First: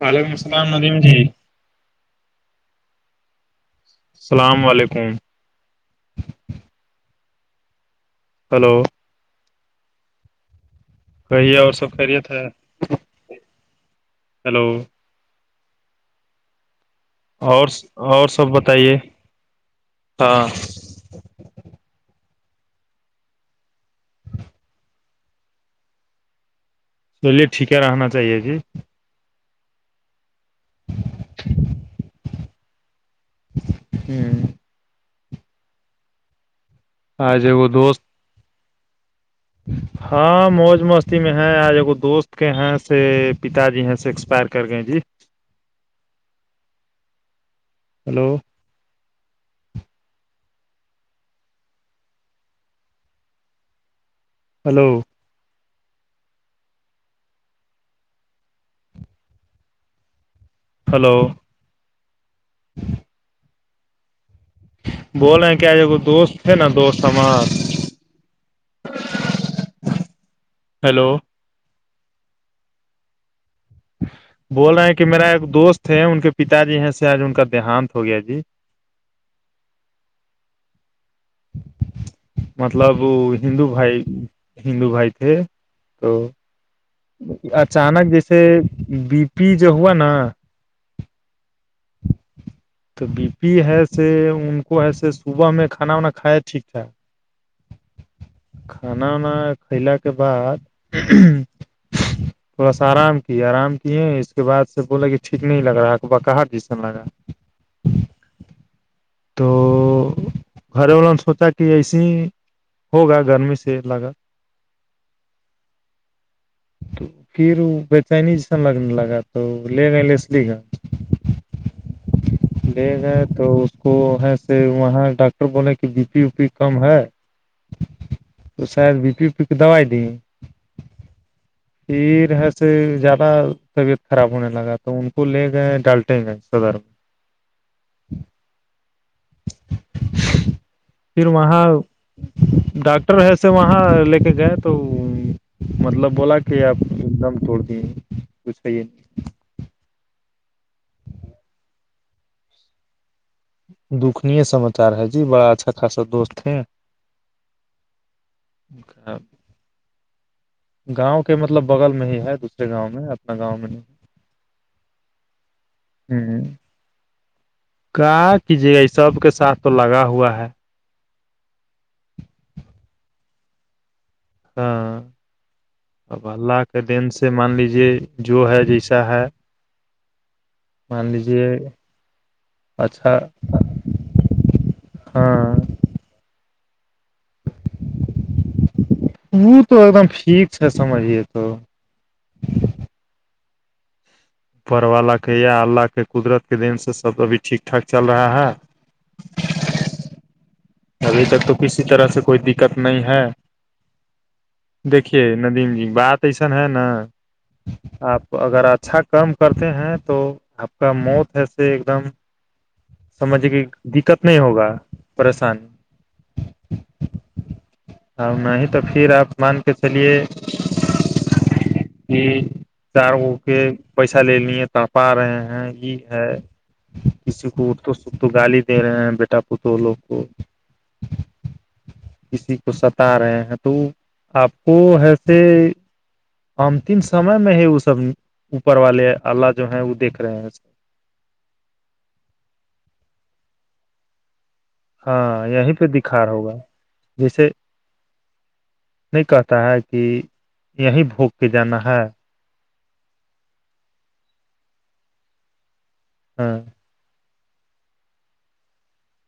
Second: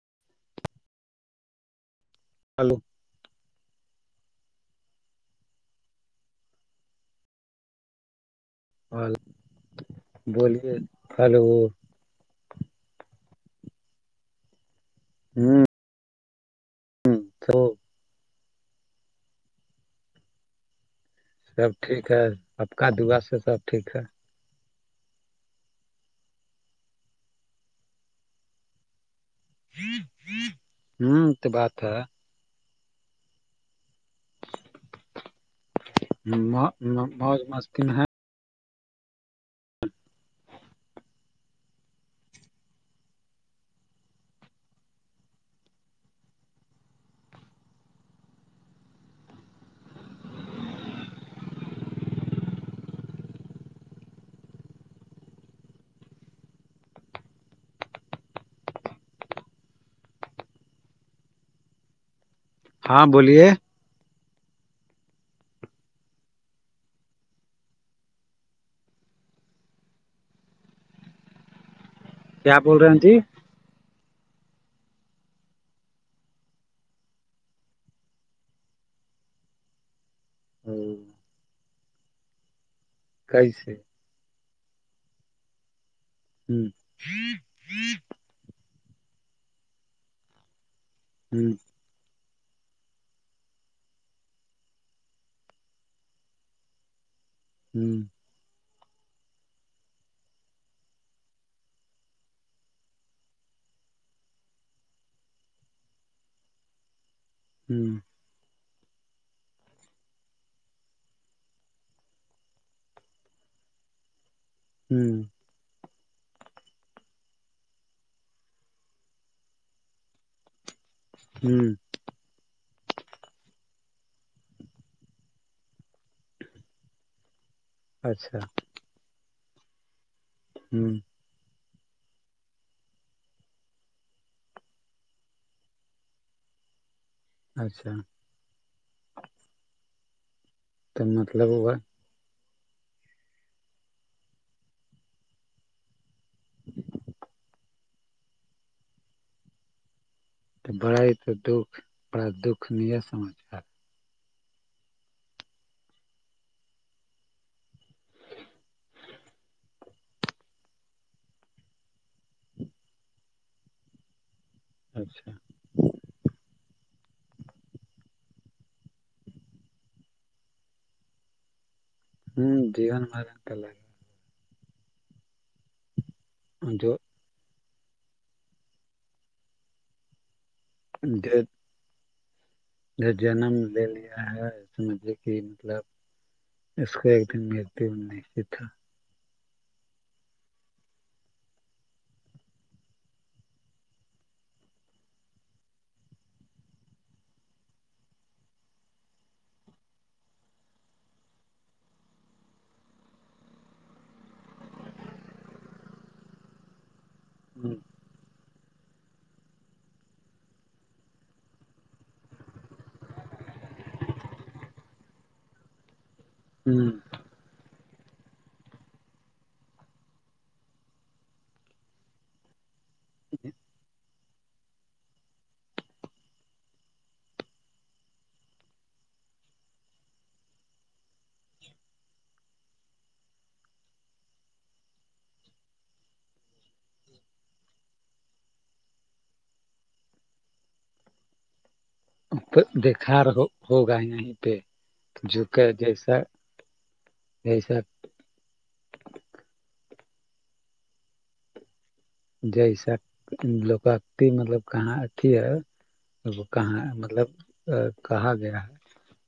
وعلیکم السلام علییم جی ہلو السلام علیکم ہلو اور بولیے ہلو کہیے اور سب خریت ہے ہیلو ہوں تو اور اور سب بتائیے ہاں سب ٹھ ہے پپکا دگا سے سب ٹھ ہے چلیے ٹھیک ہے رہنا چاہیے جی ہوں تو بات ہے ہوں موج آج ایگو مستکن دوست ہے ہ ہاں موج مستی میں ہے آج ایکگو دوست کے ہیں سے پتا جی ہیں سے ایکسپائر کر گئے جی ہلو ہلو ہلو ہاں بولیے بولےیں کہجے کو دوست تھے نا دوست ہمار ہیلو کیا بول رہے ہیں جی بول رہے ہیں کہ میرا ایک دوست ہے ان کے پتا جی ہیں س آج ان کا دیہانت ہو گیا جی ہوں مطلب ہندو کیسے بھائی ہندو بھائی تھے تو ہوں اچانک جیسے بی پی جو ہوا نا ہوں تو بی پی ہےس ان کو ہےسے صبح میں کھانا وانا کھائے ٹھیک ٹھاک ہوں کھانا وانا کلا کے بعد [inaudible] بس آرام کی آرام کیے اس کے بعد سے بولا کہ ٹھیک نہیں لگ رہا ہے بقاہار جیسن لگا ہوں تو گھر والوں نے سوچا کہ ایسے ہی ہوگا گرمی سے لگا ہوں تو پھر وہ بےتین سن لگنے لگا تو لنے لے س لی گا ہوں لے گئے تو اس کو ہے سے وہاں ڈ ر بولیں کہ ب بی پی و پی کم ہے اچھا تو شاید بی پی وی پی کی دوائی دییں ہوں پیر ہےس زیادہ طبیعت خراب ہونے لگا تو ان کو لے گئے ڈالٹے گئے صدر میں اچھا تو پھر مطلب وہاں ہوا ڈاکٹر ہےسے وہاں لے کے گئے تو مطلب بولا کہ آپ ایک دم توڑ دیے کچھ صیے نہیں بڑا ہی تو دکھ بڑا دکھ ن سماچار دکھنی سماچار ہے جی بڑا اچھا خاصا دوست ہیں ا کا [unintelligible] گاؤں کے مطلب بغل میں ہی ہے دوسرے گاؤں میں اپنا گاؤں میں نہیں اچھا ہوں کا کیجے گا یہ سب کے ساتھ تو لگا ہوا ہے ہوں جین مارت ل [unintelligible] ہاں اب اللہ کے جو دین سے مان لیجے جو ہے جیسا ہے مان لیجیے جو اچھا جنم دیا ہے سمجھ لے کہ ہاں مطلب اس کو ایک دن مت نہیں سے تھا وہ تو ایک دم ٹھیک ہے سمجھیے تو پر والا کے یا اللہ کے قدرت کے دین سے سب ابھی ٹھیک ٹھاک چل رہا ہے ابھی تک تو کسی طرح سے کوئی دقت نہیں ہے دیکھیے ندیم جی بات ایسن ہے نا ہوں آپ اگر اچھا کام کرتے ہیں تو آپ کا موت ہےس ایک دم سمجھے کہ دقت نہیں ہوگا پریشانی ہوں اب نہیں ہی تو پھر آپ مان کے چلیے ہی [unintelligible] چار گ کے پیسہ لے لیے پاپا ا رہے ہیں یہ ہے کسی کو اٹ تو سکھ تو گالی دے رہے ہیں بیٹا پت لوگ کو کسی کو ستا رہے ہیں تو آپ کو ایسے ام تم سمے میں ہی وہ سب اوپر والے آلہ جو ہے وہ دیکھ رہے ہیں دیکھار رہ ہوگ پہ ہاں جو کہ یہیں پہ جیسا دکھار ہوگا جیسے جیسا نہیں کہتا ہے کہ یہیں بھوک کے جانا ہے جیسا لو مطلب کہاں اھی ہے وہ ہاں کہاں مطلب کہا گیا ہے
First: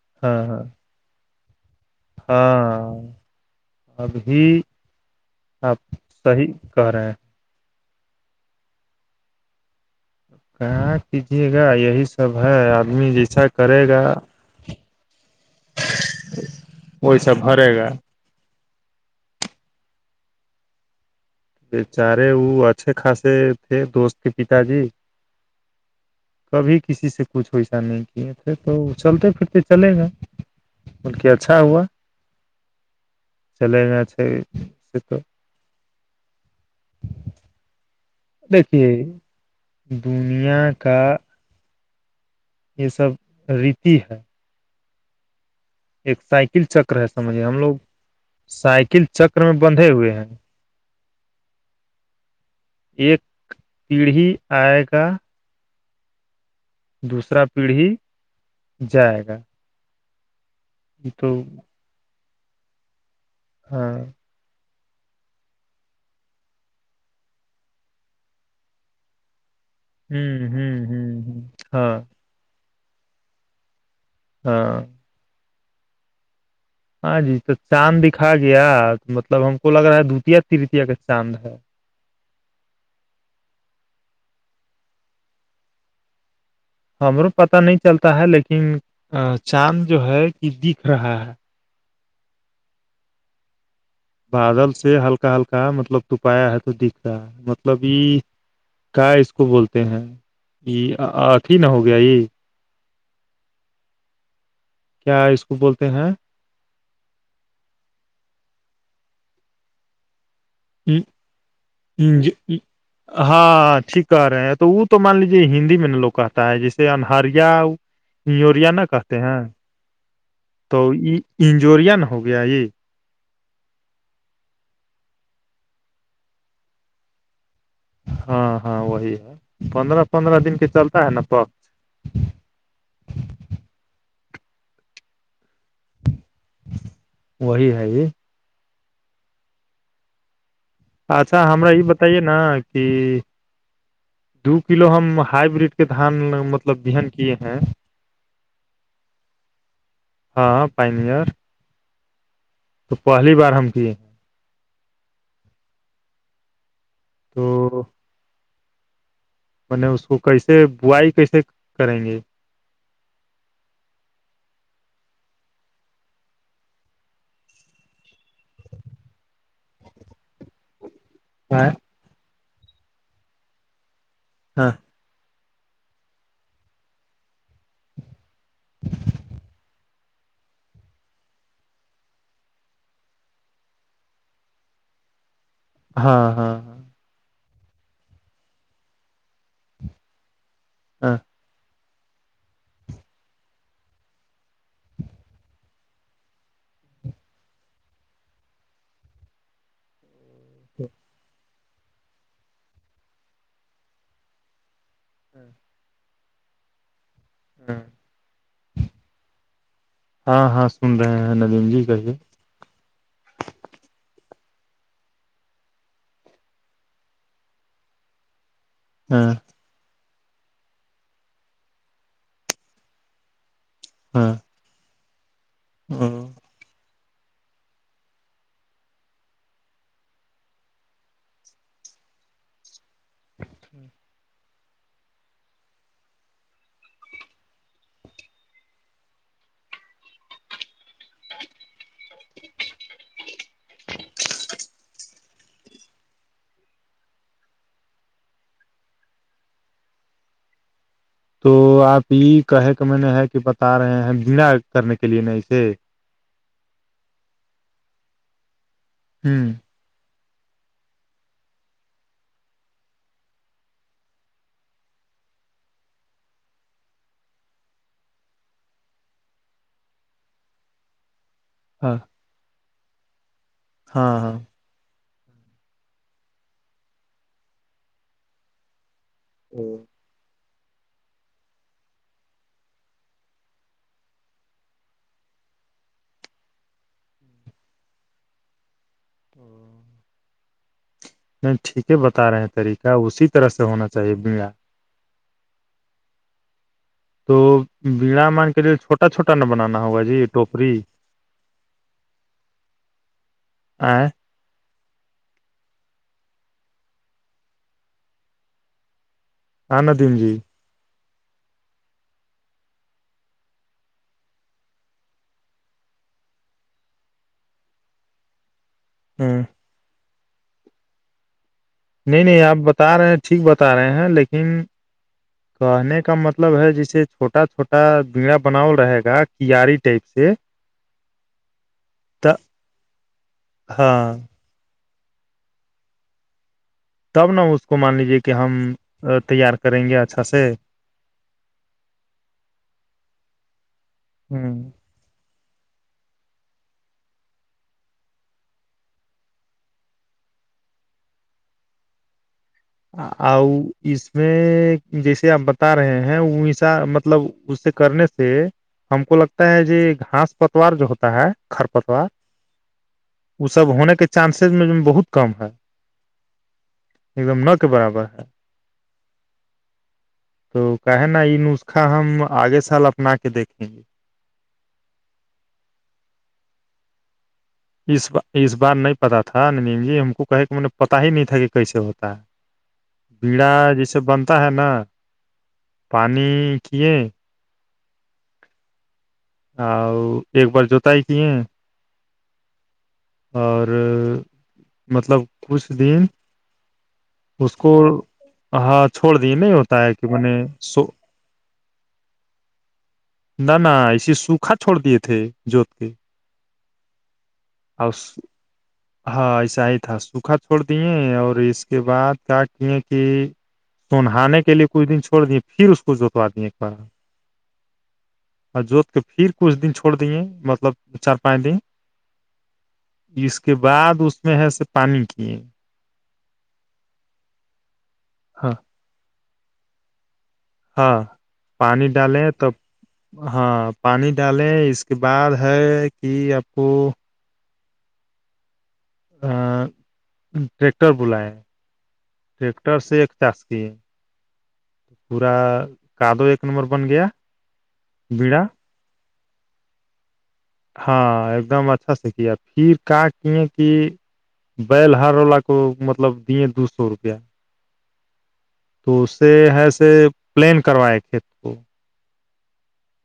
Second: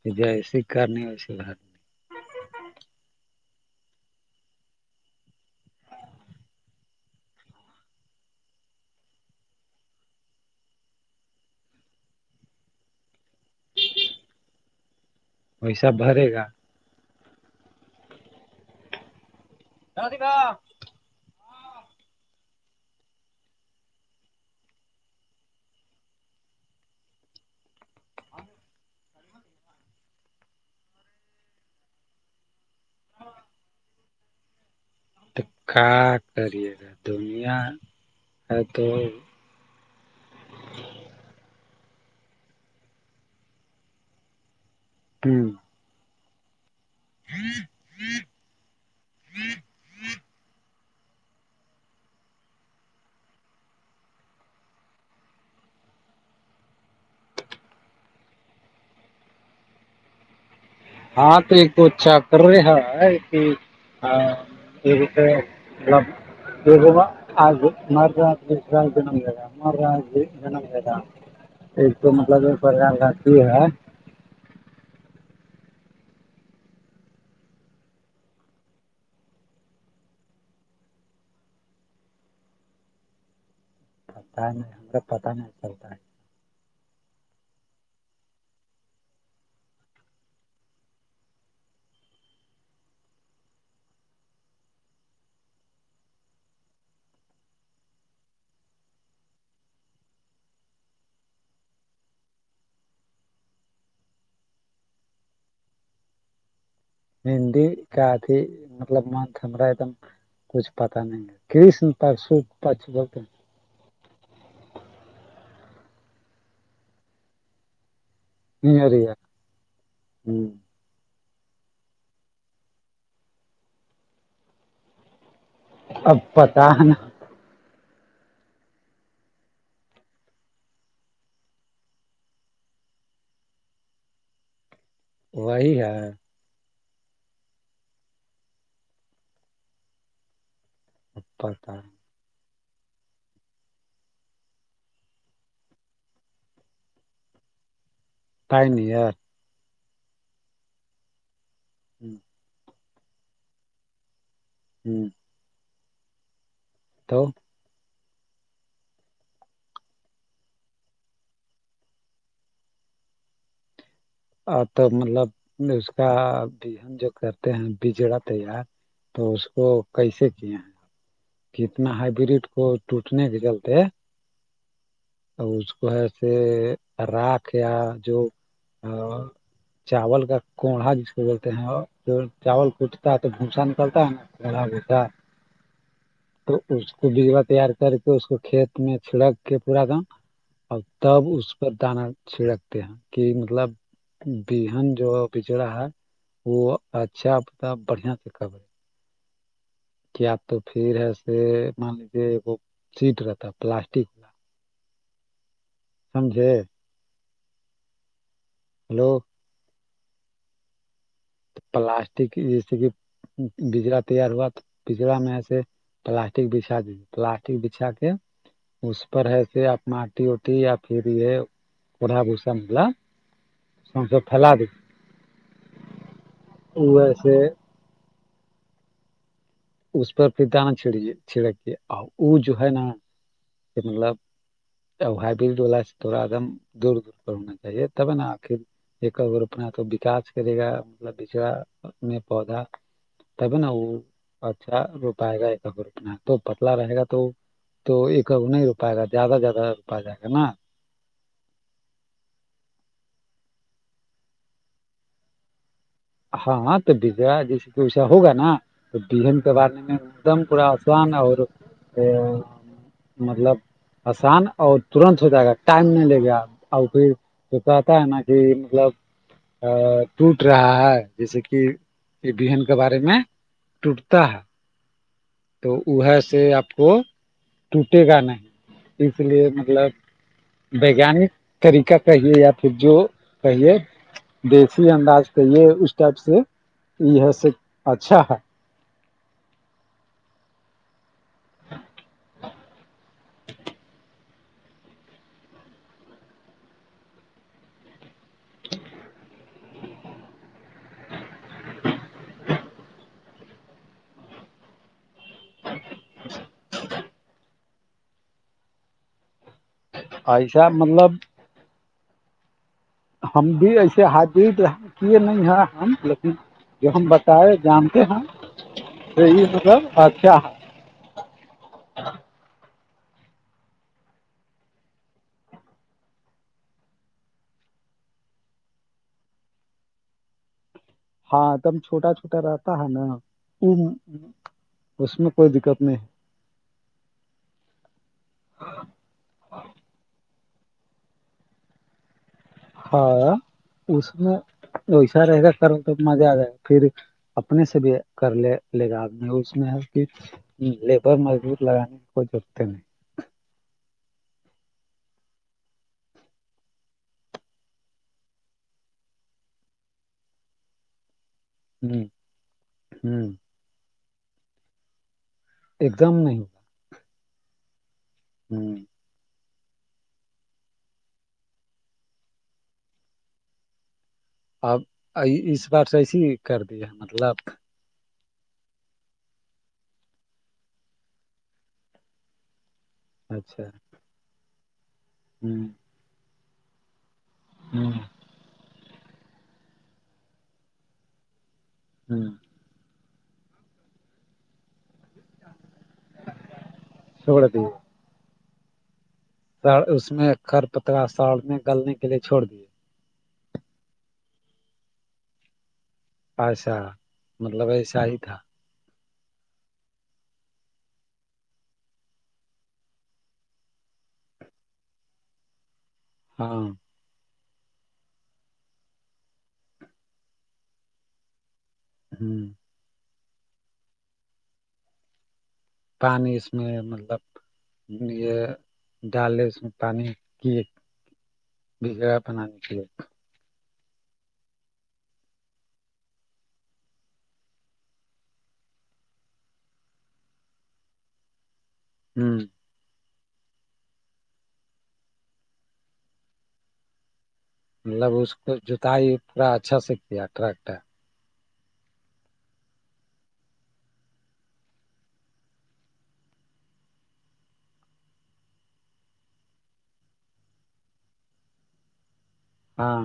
کہ ہاں جیے ہاں کرنی ویسی بات ہاں ابھی آپ صحیح کہ رہے ہیں کہاں کیجیے گا یہی سب ہے آدمی جیسا کرے گا پیسا بھرے گا وہیسا بھرے گا راد کا [unintelligible] بےچارے وہ اچھے خاصے تھے دوست کے پتا جی [inaudible] کبھی کسی سے کچھ ویسا نہیں کیے تھے تو چلتے پھرتے چلے گا بلک اچھا ہوا چلے میں اچھا تو تو کا کریر یگا دنیا ہے تو دیکھیے دنیا کا یہ سب ریتی ہے ت [inaudible] ایک سائیکل چکر ہے سمجھیے ہم لوگ سائیکل چکر میں بنددھے ہوئے ہیں ایک پیڑھی آئے گا دوسرا پیڑھی جائے گا ہاں تو ایک تو اچھا کر رہے ہے کہ ہاں یہ تو آج مار آس نام جا ہمارا ہ ہ جنم ہے گ ہ ہ ہاں تو مطلب پرار کا کی ہے ہاں ہاں جی تو چاند دکھا گیا مطلب ہم کو لگ رہا ہے دتیہ ترتیہ کا چاند ہے پتا ہے نہیں ہم کو پتہ نہیں چلتا ہے ہمرو پتا نہیں چلتا ہے لیکن چاند جو ہے کہ دکھ رہا ہے بادل سے ہلکا ہلکا مطلب توپایا ہے تو دکھ رہا مطلب یہ کیا اس کو بولتے ہیں یہ آخ ہی نہ ہو گیا یہ کیا اس کو بولتے ہیں ہندی کا ادھی مطلب ہمرا ایک دم کچھ پتا نہیں ہے کرسن پرشو پشو بولتے ہیں ہاں ٹھیک کہ رہے ہیں تو وہ تو مان لیجے ہندی میں نا لوگ کہتا ہے جیسے انہریا انجوریا نہ ہیریا کہتے ہیں تو یہ انجوریا نہ ہو گیا یہ اب پتا ہے نا ہاں ہاں وہی ہے پندرہ پندرہ دن کے چلتا ہے نا پک وہی ہے وہی ہے جی اچھا ہمار پتا یہ بتائیے نا کہ دو کلو ہم ہائی بریڈ کے دھان مطلب بہن کیے ہیں فائن ایئر ہاں پائن اور ہوں تو پہلی بار ہم کیے ہوں تو میں نے اس کو کیسے بوائی کیسے کریں گے آ تو مطلب اس کا ہم جو کرتے ہیں بجڑت تیار تو اس کو کیسے کیا ہے ہاں کتنا ہائیبرڈ کو ٹوٹنے جلتے ہاں اس کو ہے سے رھ یا جو چاول کا کوڑھا جس کو بولتے ہیں چاول کوٹتا ہے تو بھوسا نکلتا ہے نا بلہ بسا ہاں تو ہاں اس کو بیجوا تیار کر کے اس کو کھیت میں چھڑک کے پورا ایک دم اب ہاں تب اس پر دانا چھڑکتے ہیں کہ مطلب بہان جو پچھڑا ہے وہ اچھا مطتاب بڑھیا سے کربے کیاپ تو پھر ہےس مان لیجے وہ سیٹ رہتا پلاسٹک والا ہوں سمجھے ہوں ہلو ہاں ہاں سن رہے ہیں ندیم جی کہیے جیسے کہ بجڑا تیار ہوا تو پجڑا میں ایسے پلاسٹک بچھا دیجی پلاسٹک بچھا کے اس پر ہاں ہےس اپنا آٹی اٹی یا پھر یہ پڑا بھسالا سوس ھیلا دی ہاں ویسے اس پر پھر دانا چھڑکیے چھڑکے اور وہ جو ہے نا کہ مطلب ا ہائیبلڈو سے تھوڑا ایک دم دور دور پر ہونا چاہیے تب نا آخر ایک اپنا تو وکاس کرے گا مطلب بچڑا میں پودا تب نا وہ اچھا روپائے گا ایک رپنا تو پتلا رہے گا تو وہ تو ایک ا نہیں روپائے گا زیادہ زیادہ روپا جائے گا نا تو آپ یہ کہے کہ میں نے ہے کہ بتا رہے ہیں بنا کرنے کے لیے نا اسے ہاں تو با جیسے کہ ویسا ہوگا نا تو ہ بیہن ک بارنے میں ایک دم کوا آسان اور مطلب آسان اور ترنت ہو جائے گا ٹائم نہیں لے گا اور پھر تو کہتا ہے نا کہ مطلب ٹوٹ رہا ہے جیسے کہ ہاں یہ بہن کے بارے میں ہاں ٹوٹتا ہاں ہے تو وہ سے آپ کو ٹوٹے گا نہیں اس لیے تو مطلب وگانک طریقہ کہیے یا پھر جو کہیے دیسی انداز کا یہ اس ٹائپ سے یہ س اچھا ہے [inaudible] نہیں ٹھیک ہے بتا رہے ہیں طریقہ اسی طرح سے ہونا چاہیے بنگا تو بیڑا مان کے لیے چھوٹا چھوٹا نہ بنانا ہوگا جی یہ ٹوپری ہ آ جچ ہ ندیم جی اچ شا مطلب ہم بھی ایسے حادد کیے نہیں ہے ہم لیکن جو ہم بتائے جانتے ہیں ہ تو یہ مطلب اچھا ہے نہیں نہیں آپ بتا رہے ہیں ٹھیک بتا رہے ہیں لیکن کہنے کا مطلب ہے جیسے چھوٹا چھوٹا گڑا بناؤول رہے گا کیاری ٹائپ سے ہاں تم چھوٹا ت چھوٹا رہتا ہے نا ہاں اس میں کوئی دقت نہیں تب نہ اس کو مان لیجے کہ ہم تیار کریں گے اچھا سے ہاں اس میں ہ ویسا رہ گ کرو تو مزہ آ جائے گا پھر اپنے سے بھی کر لے لے گا آدمی اس میں ہے لیبر مجبور لگانے کوئی ضرورتے نہیں ا اس میں جیسے آپ بتا رہے ہیں انسا مطلب اس سے کرنے سے سے ہم کو لگتا ہے ج گھاس پتوار جو ہوتا ہے نہیں ہ خرپتوار ہ ا سب ہونے کے چانسز میں بہت کم ہے ایکزام نہیں ایک دم ن کے برابر ہے ہوں تو کہے نا یہ نسخہ ہم آگے سال اپنا کے دیکھیں گے اب اس بار سے ایسیے ہی کر دیا مطلب اس بار اس بار نہیں پتا تھا نینیم جی ہم کو کہے کہ مے پتاہ ہی نہیں تھا کہ کیسے ہوتا ہے [inaudible] بیڑا جیسے بنتا ہے نا ہوں پانی کیے ہوں آ ایک بار جوتا ہے کیے ہاں اور مطلب کچھ دن چھوڑ اس کو ہاں چھوڑ دیے ن س اس میں کر پتلاا ساڑ میں گلنے کے لیے چھوڑ دیے نہ نہ ایے سوکھا چھوڑ دیے تھے جوت کے اچھا اؤس ہاں ایسا ہی تھا سوکھا چھوڑ دیے اور اس کے بعد کیا کیے کہ تونانے کے لیے کچھ دن چھوڑ د پھر اس کو جوتوا د ایک ہاں بار اور جوت کے پھر کچھ دن چھوڑ دییںے مطلب چار پانچ دن ہوں اس کے بعد اس میں ہے س پانی کے پانی اس میں مطلب یہ ہاں ڈال لے اس میں پانی کی ایک ہاں پانی بگڑا ڈالیں تب بنانے کے لیے ہاں پانی ڈالیں اس کے بعد ہے کہ آپ کو ٹریکٹر بلایا ہ ٹیکٹر ٹر سے ایک چاس کی ہے پورا کادو ایک نمبر بن گیا مطلب اس بیڑا کو جتائی پورا اچھا سے کیا ٹریکٹر ہاں ایک دم اچھا سے کیا پھر کا کیے کی بیل ہار واللا کو مطلب دیے دو سو روپیہ تو اس سے ہے س پلین کروائے کھیت کو ہاں